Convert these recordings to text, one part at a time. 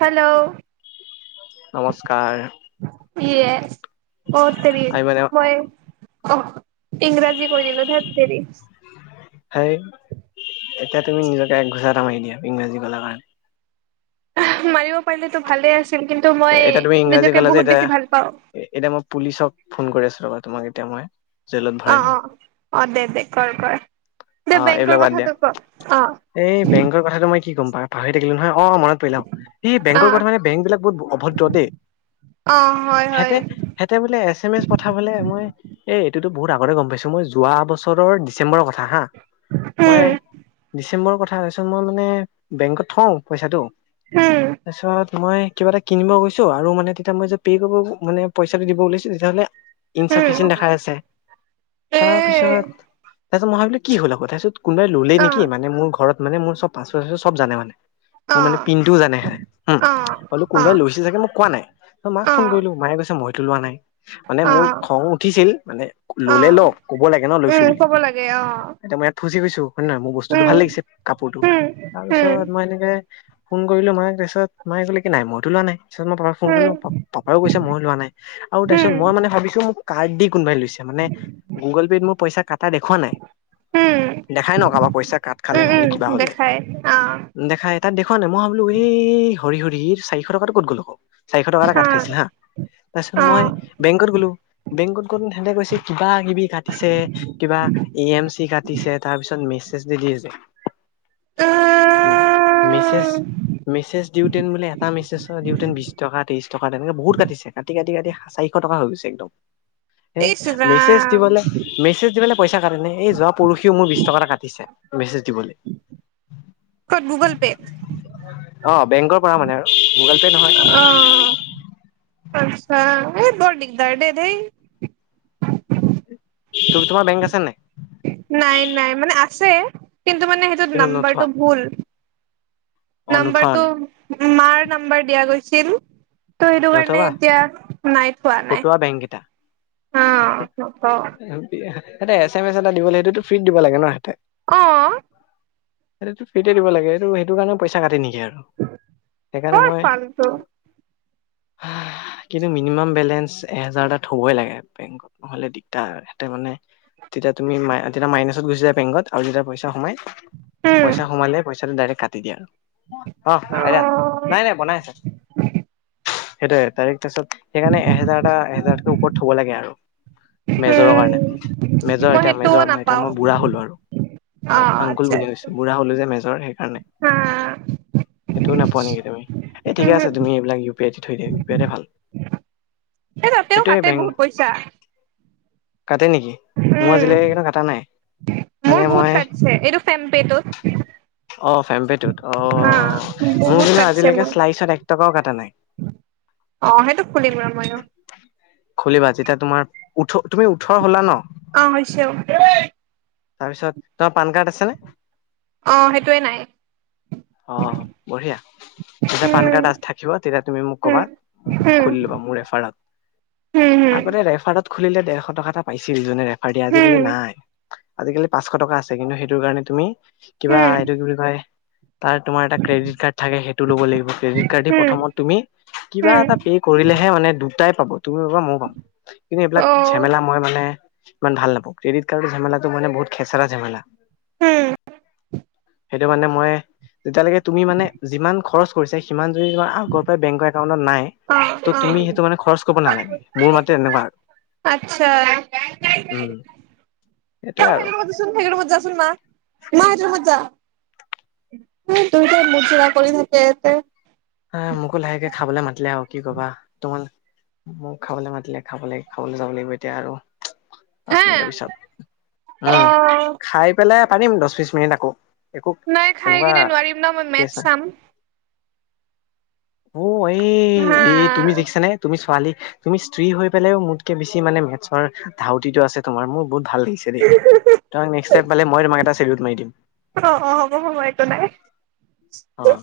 Hello! নমস্কাৰ য়েছ। অ তেৰি, আমি মানে মই অ, ইংৰাজী কৈ দিলো, ধেৎ তেৰি সেই, এতিয়া তুমি নিজকে একঘোচা এটা মাৰি দিয়া, ইংৰাজী ক'লা কাৰণে। মাৰিব পাৰিলেতো ভালে আছে। এতিয়া তুমি ইংৰাজী ক'লা যে, ভাল পাওঁ এতিয়া-এতিয়া মই পুলিচক ফোন কৰি আছো। তোমাক এতিয়া মই জেলত ভৰাই দিম অ-অ-অ, দে-দে, কৰ-কৰ অ, এইবিলাক বাদ দিয়া, এই বেংকৰ কথাটো মই কি গম পাওঁ পাহৰি থাকিলো নহয়, অ, মনত পৰিলে অ, ই অ বেংকৰ কথা মানে বেংকবিলাক বহুত যদি, অ হয় হয় সেতে-সেতে বোলে এচে-মেছ পথাবলৈ মোৰ এই এইটো বহুত আগতে গম পাইছোঁ, মই যোৱা বছৰৰ ডিচেম্বৰ কথা হা, মই উম ডিচেম্বৰ কথা কৈছোঁ, মই মানে বেংকত থও পইচাটো, উম তাৰপিছত মই কিবা এটা কিনিব গৈছো, আৰু মানে তেতিয়া মই যে পে' কৰিব মানে পইচাটো দিব ওলাইছো, তেতিয়া হ'লে ইনচাফিছিং উম দেখাই আছে, এ তাৰপিছত তাৰপিছত মই ভাবিলো কি হ'ল আক, তাৰ পিছত কোনোবাই ললেই অ নেকি, মানে মোৰ ঘৰত মানে মোৰ চব পাছপৰ্ট চব জানে মানে অ মোৰ অ মানে পিন্টো জানে সে, হুম অলপ অ কোনোবাই লৈছে চাগে মোক কোৱা নাই, ত মাক অ ফোন কৰিলো, মায়ে কৈছে মইতো লোৱা নাই। মানে অ মোৰ খং উঠিছিল, মানে অ ল'লে ল', কব লাগে ন লৈছো উম বুলি। ক'ব লাগে অ [unintelligible] মই ইয়াত ফচি গৈছো, হয় নে নহয়, মোৰ বস্তুটো উম ভাল লাগিছে কাপোৰটো, উম তাৰ উম পিছত মই এনেকে ফোন কৰিলো মায়ে, তাৰপিছত মায়ে ক'লে কি নাই মইতো লোৱা নাই। তাৰপিছত মই পাপাক ফোন কৰিলো, উম পাপায়ো কৈছে মই লোৱা নাই, আৰু তাৰপিছত উম মই মানে ভাবিছোঁ মোক কাৰ্ড দি কোনোবাই লৈছে, মানে গুগল পে'ত মই পইচা কাটা দেখুওৱা নাই। উম দেখাই ন কাৰোবাৰ পইচা কাট খালে, উম নহ'লে উম কিবা হলে, দেখাই আহ দেখাই তাত দেখুওৱা নাই, মই ভাবিলো এই হৰি-হৰি এইটো চাৰিশ টকাটো ক'ত গ'ল আক? চাৰিশ টকা এটা কাট খাইছিল হা তাৰপিছত অ মই বেংকত গ'লো, বেংকত গ'লো সেহেতে কৈছে কিবা-কিবি কাটিছে, কিবা ই-এম-চি কাটিছে, তাৰ পিছত মেছেজ দি দিয়ে যে উম, মেছেজ-মেছেজ দিওঁতে বোলে এটা মেছেজ দিওঁতেন বিশ টকা ত্ৰিশ টকা তেনেকে বহুত কাটিছে কাটি-কাটি-কাটি চাৰিশ টকা হৈ গৈছে একদম হে ইচ মেছেজ ৰাম দিবলে, মেছেজ দিবলে পইচা কাটে নে এই যোৱা পৰহিও মোৰ বিশ টকা কাটে দিছে ক'ত গুগল পে'ত অহ বেংকৰ পৰা মানে আৰু গুগল পে নহয় অহ আচ্ছা এ বৰ দিগদাৰ দে দেই তো তোমাৰ বেংক আছে নাই নাই নাই মানে আছে কিন্তু মানে সেইটোত কিন্তু নোথোৱা নাম্বাৰটো ভুল। অ নোথোৱা নম্বাৰটো মানে মাৰ নম্বৰ দিয়া গৈছিল তো সেইটো কাৰণে নথবা এতিয়া নাই থোৱা নাই ফটোৱা বেংক কেইটা অ [unintelligible] নথও সিহঁতে এছএমএছ এটা দিবলৈ সেইতো ফ্ৰীত দিব লাগে ন সিহঁতে, অ সেইটো ফ্ৰীতে দিব লাগে এইটো সেইটো কাৰণে পইচা কাটে নেকি কে আৰু সেইকাৰণে বৰ মই ফাল্টু কিন্তু মিনিমাম বেলেঞ্চ এহেজাৰটা থই লাগে বেংকত নহলে দিগদাৰ হেতে মানে তেতিয়া তুমি মাই তেতিয়া মাইনাচত গুচি যায় বেংকত, আৰু যেতিয়া পইচা সোমাই উম পইচা সোমালে পইচাটো ডাইৰেক্ট কাটি দিয়ে আৰু অহ আইতা অ নাই-নাই বনাই আছে সেইটোৱেই সেইটোৱে তাৰিখ তাৰপিছত সেইকাৰণে এহেজাৰ এটা এহেজাৰৰ ওপৰত থব লাগে আৰু মেজৰৰ উম, কাৰণে মেজৰ মই এতিয়া সেইটোও মেজৰ নহয় এতিয়া নাপাও মই বুঢ়া হ'লো আৰু অ', আংকুল আচ্ছা বুলি আচ্ছা। কৈছো বুঢ়া হলো যে মেজৰ সেইকাৰণে হা সেইটোও নোপোৱা নেকি তুমি এই ঠিকে আছে উম, তুমি এইবিলাক ইও এও পি আই দিয়ে বিয়াটে ভাল এই তাতেও সেইটোৱেই কাটে বেংক বহুত পইচা কাটে নেকি? মোৰ উম। আজিলৈকে কিন্তু কটা নাই মোৰ মানে বহুত মই কাটিছে এই ফাম্মপে টো অ ফেম্পেটোত অ মোৰ বহুত কিন্তু কাটছে আজিলৈকে মোৰ। শ্লাইছত এক টকাও কটা নাই। অ সেইটো খুলিম ৰ ময়ো। খলিবা যেতিয়া তোমাৰ ওঠ তুমি ওঠৰ হ'লা অ', ন। হৈছে তাৰপিছত তোমাৰ পান কাৰ্ড আছে নে? অ সেইটোয়ে নাই অ বঢ়িয়া। তেতিয়া পান উম। কাৰ্ড আ থাকিব তেতিয়া তুমি মোক কবা উম, উম, খুলি ল'বা মোৰ এৰেফাৰত। উম, আগতে ৰেফাৰত খুলিলে ডেৰশ টকা এটা পাইছিল যোনে ৰেফাৰিয় আজিকালি উম, নাই। আজিকালি পাঁচশ টকা আছে কিন্তু সেইটো কাৰণে তুমি কিবা উম, উম, এইটো কি বুলি কয় তাৰ তোমাৰ এটা ক্ৰেডিট কাৰ্ড থাকে সেইটো ল'ব লাগিব, ক্ৰেডিট কাৰ্ড দি প্ৰথম তুমি কিবা উম। এটা পে কৰিলে এ মানে দুটাই পাব তুমি পাবা মই পাব কিন্তু এইবিলাক অ', ঝেমেলা মই মানে ইমান ভাল নাপওঁ, ক্ৰেডিট কাৰ্ডৰ ঝেমেলটো মানে বহুত খেচৰা ঝেমেলা। উম, সেইটো মানে মই যেতিয়ালৈকে তুমি মানে যিমান খৰচ কৰিছা সিমান যদি তাৰ আগৰাই বেংকৰ একাউণ্টত নাই অ', অ', ত তুমি সেইটো মানে খৰচ কব নালাগে, মোৰ মতে এনেকুৱা। আচ্ছা সেইটো উম সেইটোয়ে আৰু ৰোমত যাচোন, সেইটো ৰোমত যাচোন, মা সেইটো যা টা অ দুটাই মুযুৰা কৰি থাকে ইয়াতে। মোকো লাহেকে খাবলৈ মাতিলে আও। কি কবা তোমাৰ মোক খাবলৈ মাতিলে খাব লাগে খাবলৈ যাব লাগিব এতিয়া আৰু। পাঁচ হা মিনিটৰ পিছত, উম অ' খাই পেলাই পাৰিম দহ, বিশ মিনিট আকৌ। একো নাই খাই তেনেকুৱা কিনে নোৱাৰিম ন মই কেছ নাই মেথছ চাম। অ এই হা এই তুমি দেখিছানে নে তুমি ছোৱালী তুমি স্ত্ৰী হৈ পেলাইও মোতকে বেছি মানে মেথছৰ ধাউতিটো আছে তোমাৰ, মোৰ বহুত ভাল লাগিছে দেই, তোমাক নেক্স টাই পালে মই তোমাক এটা চেলউত মাৰি দিম। অ' অ' হ'ব হ'ব একো নাই অ-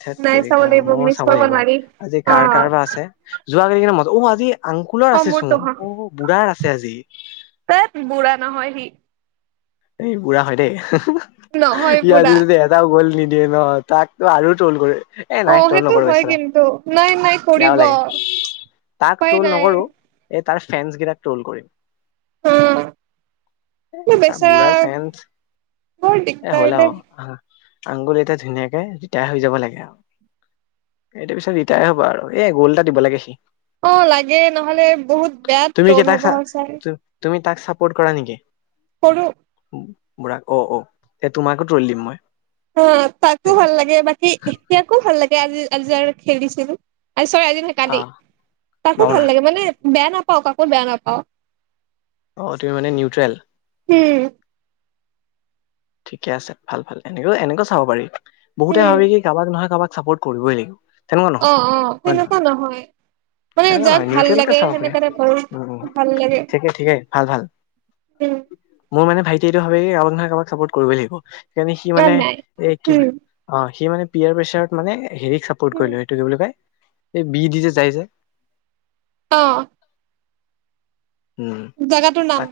ঠেইত নাই চাব তেৰিকা লাগিব ময় মিছ চাব কৰিব লাগিব নোৱাৰি। আজি কাৰ অ' কাৰ বা আছে [unintelligible] [unintelligible] আংকুলৰ অ' আছে চোন মোৰতো হ অ বুঢ়াৰ আছে আজি ধেত বুঢ়া নহয় সি এই বুঢ়া হয় দেই নহয় ই বুঢ়া। আজিতে এটাও গ'ল নি দিয়ে ন তাকো আৰু তটোল কৰে। এ নাই অ' তল সেইটো নকৰো হয় বিচৰা কিন্তু নাই নাই বেয়াও কৰিব লাগে। তাক উপায় তল নাই। নকৰো এই তাৰ ফ্ৰেণ্ড গীতাক ট্ৰলছ কৰিম। অ' তাৰ বেচেৰা বুঢ়াৰ ফ্ৰেণ্ড বৰ এ দিগদাৰ হ'ল অ দে। আহা আংকুল এতিয়া ধুনীয়াকে ৰিটায়াৰ হৈ যাব লাগে আৰু এটো পিছত ৰিটায়াৰ হ'ব আৰু এ গ'ল্ড এটা দিব লাগে সি। অ লাগে, নহলে বহুত বেয়া তুমি কি ট্ৰল তাক হ'ব ছাৰ। তুমি তাক ছাপৰ্ট কৰা নেকি? কৰোঁ। বুঢ়া ক অ এ তোমাকো ট্ৰল দিম মই। অ তাকো ভাল লাগে বাকী এতিয়াকো ভাল লাগে আজি আজি খেলিছিলো আ চৰী আজি নহয় অ কালি, কাকো ভাল বাবনা লাগে মানে বেয়া নাপাও কাকো বেয়া নাপাও। অ তুমি মানে নিউট্ৰেল। উম ঠিকে আছে ভাল ভাল এনেকও এনেক চাব পাৰি বহুতে উম ভাবি কি কাৰোবাক নহয় কাৰোবাক ছাপৰ্ট কৰিবই লাগিব। তেনেকুৱা অ নহয় অ হেনেকুৱা নহয়। মানে তেনেকুৱা যাক নহয় ভাল নিউট্ৰেলকে লাগে চাব পাৰে হেনেকা টাইপৰ উম উম ভাল লাগে। ঠিকে ঠিকে ভাল ভাল উম মোৰ মানে ভাইট স এইটো ভাবে কি কাৰবাক নহে কাৰোবাক চাপৰ্ট কৰিবই লাগিব সেইকাৰণে সি অ মানে নাই এই কি অ সি মানে পিয়াৰ প্ৰেচাৰত মানে হেৰিক চাপৰ্ট উম কৰিলো সেইটো কি বুলি কৈ? সেই বি দিজে জাইজে। অ উম জাগাটোৰ নাম তাক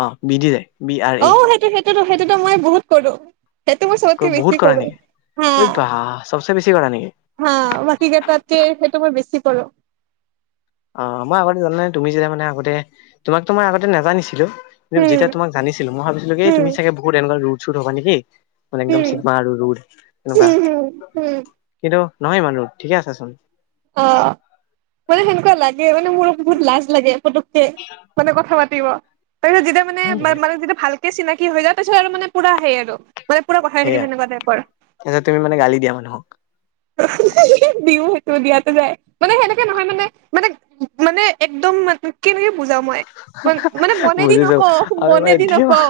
অ বিধি যায় বি আৰ অ এ সেইটো সেইটোতো সেইটোতো মই বহুত কৰো, সেইটো মই চবতকে বহুত বেছি কৰা কৰো। নেকি হা ঐ বাহ চবচে বেছি কৰা নেকি হা বাকি কেইটাতকে সেইটো মই বেছি কৰো। অ মই আগতে জানা নাই, তুমি যেতিয়া মানে আগতে তোমাক তো মই আগতে নাজানিছিলো। উম যেতিয়া তোমাক জানিছিলোঁ মই ভাবছিলো কি উম তুমি চাগে বহুত এনেকোৱা ৰোড চুড হবা নেকি। মানে একদম উম চিগমা আৰু ৰুধ তেনকা, উম উম উম কিন্তু নহয় ইমান ৰোড ঠিকে আছাচোন অ মানে সেনেকুৱা লাগে মানে মোৰ বহুত লাজ লাগে পতুককে মানে কথা পাতিব তাৰপিছত যেতিয়া মানে হয় নেকি মানে যেতিয়া ভালকে চিনাকি হৈ যায় তাৰিছত আৰু মানে পুৰা হেই আৰু মানে পুৰা পঠাই থাকিম সেয়া তেনেকুৱা টাইপৰ। তাৰপিছত তুমি মানে গালি দিয়া মানুহক [unintelligible] দিয়া টো যায়, মানে সেনেকে নহয় মানে, মানে মানে একদম ম কেনেকে বুজা মই ম মানে মনেদি বুজিছো নকওঁ আমি মানে মনেদি ধেমা নকওঁ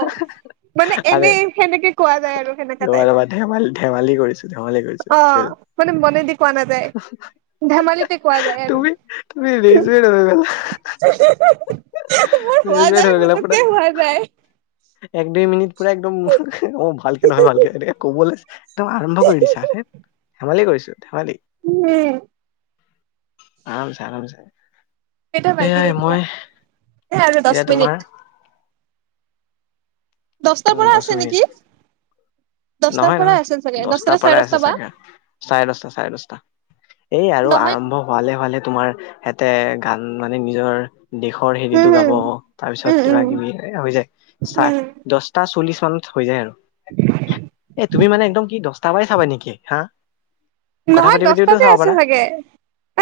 মানে এনে আৰে হেনেকে কোৱা যায় আৰু সেনেকা ৰবা টাইপ ৰবা ধেমালি ধেমালি কৰিছো ধেমালি কৰিছো অ মানে মনেদি কোৱা নাযায় ধেমালিতে কোৱা যায় আৰু। তুমি তুমি ৰেজুৱেট হৈ গলা মোৰ হোৱা ৰেজুৱেট যায় হৈ গলা পুৰা পতককে হোৱা যায়। এক দুই মিনিট পুৰা একদম অ ভালকে নহয় ভালকে ক' ব। একদম আৰম্ভ কৰি দিছা ধেইত ধেমালি কৰিছো ধেমালি উম। আৰামচে আৰামচে কেইটা বাজিল এয়াই এতিয়া মই এ আৰু দহ এতিয়া মিনিট। তোমাৰ দছটাৰ উম পৰা দহ আছে মিনিট নেকি? দহটাৰ নহয় পৰাই নহয় আছিল চাগে দহটা দছটাৰ নে চাৰে পৰাই দহটা আছে বা চাগে চাৰে দছটা চাৰে দশটা। এই আৰু নহয় আৰম্ভ হোৱালে হোৱালে তোমাৰ সিহঁতে গান মানে নিজৰ দেশৰ উম হেৰিটো গাব হম তাৰ উম পিছত উম কিবা কিবি হৈ যায় চ উম দহটা চল্লিশ। হৈ যায় আৰু এ তুমি মানে একদম কি দহটা পৰাই চাবা নেকি হা। কথা নহয় পাতি পাতিওতো দহটাতে চাব আছে পাৰা চাগে,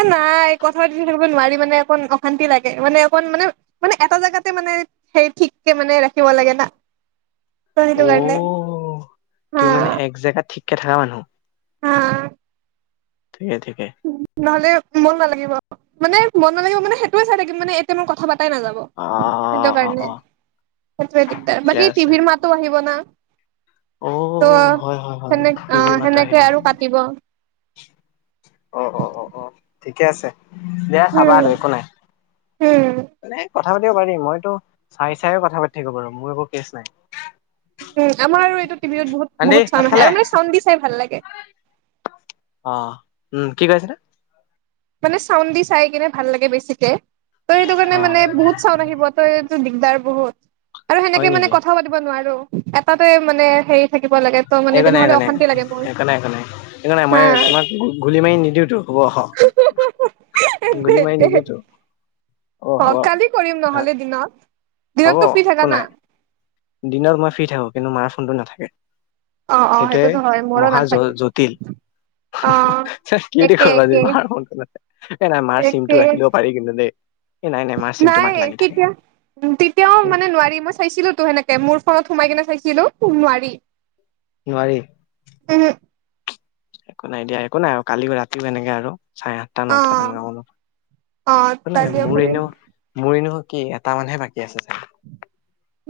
এ নাই কথা পাতি থাকিব নোৱাৰি। মানে অকণ অশান্তি লাগে মানে অকণ মানে মানে এটা জেগাতে মানে সে ঠিককে মানে ৰাখিব লাগে না ত অ সেইটো কাৰণে হা তুমি মানে এক জেগাত ঠিককে থকা মানুহ হা ঠিকে ঠিকে নহলে মন নালাগিব মানে মন নালাগিব মানে সেইটোয়ে চাই থাকিম মানে এতিয়া মই কথা পাতি তাই নাযাব, অ সেইটো অ কাৰণে অ সেইটোৱে দিগদাৰ ঠিকে বাকী আছে টিভিৰ মাতো আহিব না। অ ত হয় হয় হয় সেনে টিভি অহ মাতো আহিব সেনেকে আৰু কাটিব। অ অ অ অ ঠিকে আছে। দে চাবা উম আৰু একো নাই উম কথা পাতিব পাৰি মইতো চাই চাই কথা পাতি থাকিব বাৰু মোৰ একো কেছ নাই। উম আমাৰ আৰু এইটো টিভিত বহুত আন্টি বহুত ভাত চাউন আহে খালে আৰু মানে চাউন দি চাই ভাল লাগে অ উম কি কৈ আছিলা মানে চাউণ্ড দি চাই কিনে ভাল লাগে বেছিকে তই সেইটো কাৰণে অ মানে বহুত চাউন আহিব তই এইটো দিগদাৰ বহুত আৰু হয় সেনেকে মানে নেকি কথাও পাতিব নোৱাৰো এটাতে মানে হেৰি থাকিব লাগে ত মানে একো নাই তেনেহ'লে একো নাই, অশান্তি লাগে মোৰ একো নাই একো নাই একো নাই মই হা তোমাক গু গুলি মাৰি নিদিওঁতো হ'ব। [unintelligible] দে গুলি মাৰি দে, নিদিওতো অ কালি কৰিম নহ'লে দিনত। হ'ব দিনত তো ফ্ৰী একো থাকা না নাই দিনত মই ফ্ৰী থাকো কিন্তু মাৰ ফোনটো নেথাকে অ অ সেইটোৱে সেইটোতো হয় মোৰো মহা জ নাথাকে জটিল অ হোমহ হোমহ কিদি একে কৰিবা য একে মাৰ ফোনটো ন এ নাই মাৰ একে চিমটো ৰাখি দিব পাৰি কিন্তু দেই এই নাই মাৰ চিমটো নাই মাক লাগি থাকে তেতিয়া তেতিয়াও মানে নোৱাৰি মই চাইছিলো তো সেনেক কে মোৰ ফোনত সোমাই কিনে চাইছিলো নোৱাৰি। নোৱাৰি উহো একো নাই দিয়া একো নাই আৰু কালি ৰাতিও এনেকে আৰু চাৰে আঠটা অ নটা তেনেকুৱা অ মানত নাই কালিও মোৰ কৰিম এনেও মোৰ এনেও বাকী এটা মানহে বাকী আছে চাগে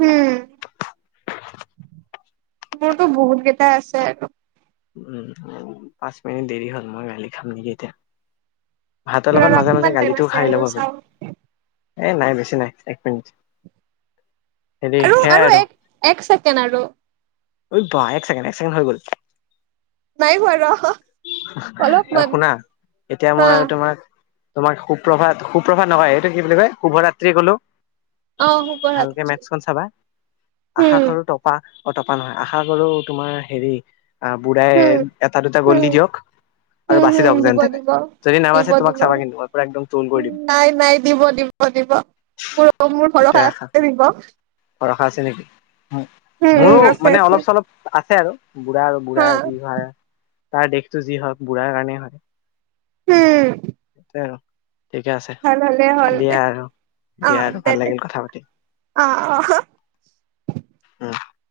উম মোৰতো বহুত কেইটা আছে উম পাঁচ মিনিট দেৰি হ'ল মই গালি খাম নেকি এতিয়া ভাতৰ ৰ লগত ৰ মাজে কিমান মাজে টাইম গালিটোও আছে খাই আৰু ল'ব চাও এই নাই বেছি নাই এক মিনিট হেৰি আৰু সেয়াই আৰু এক এক ছেকেণ্ড আৰু ঐ বাহ, এক ছেকেণ্ড এক ছেকেণ্ড হৈ গ'ল নাই হোৱা ৰহ শুনা এতিয়া হা মই আৰু তোমাক তোমাক সুপ্ৰভাত সুপ্ৰভাত নকয় এইটো কি বুলি কয় শুভৰাত্ৰি কলো। অ ভালকে শুভৰাত্ৰি মেথছখন চাবা আশা উম, কৰোঁ টপা অ টপা নহয় আশা কৰোঁ তোমাৰ হেৰি আ বুঢ়াই এটা দুটা গল দি দিয়ক আৰু হোম বাচি হোম যাওক যেন দিব তেনে দিব। যদি দিব নাবাচে তোমাক দিব, চাবা কিন্তু মই পুৰা একদম ট্ৰল কৰি দিম নাই নাই দিব দিব দিব মোৰ মোৰ ভৰশা আছে দিব ভৰশা আছে নেকি উম, মোৰো উম, আছে মানে আছে। অলপ চলপ আছে আৰু বুঢ়া আৰু হা, বুঢ়া যি হয় তাৰ দেশটো যি হয় বুঢ়াৰ কাৰণে হয় উম সেইটোৱে আৰু ঠিকে আছে ভাল হ'লে হ'ল দে, দিয়া আৰু দিয়া অ', আৰু দে ভাল দে, লাগিল কথা পাতি, অ', অ'। উম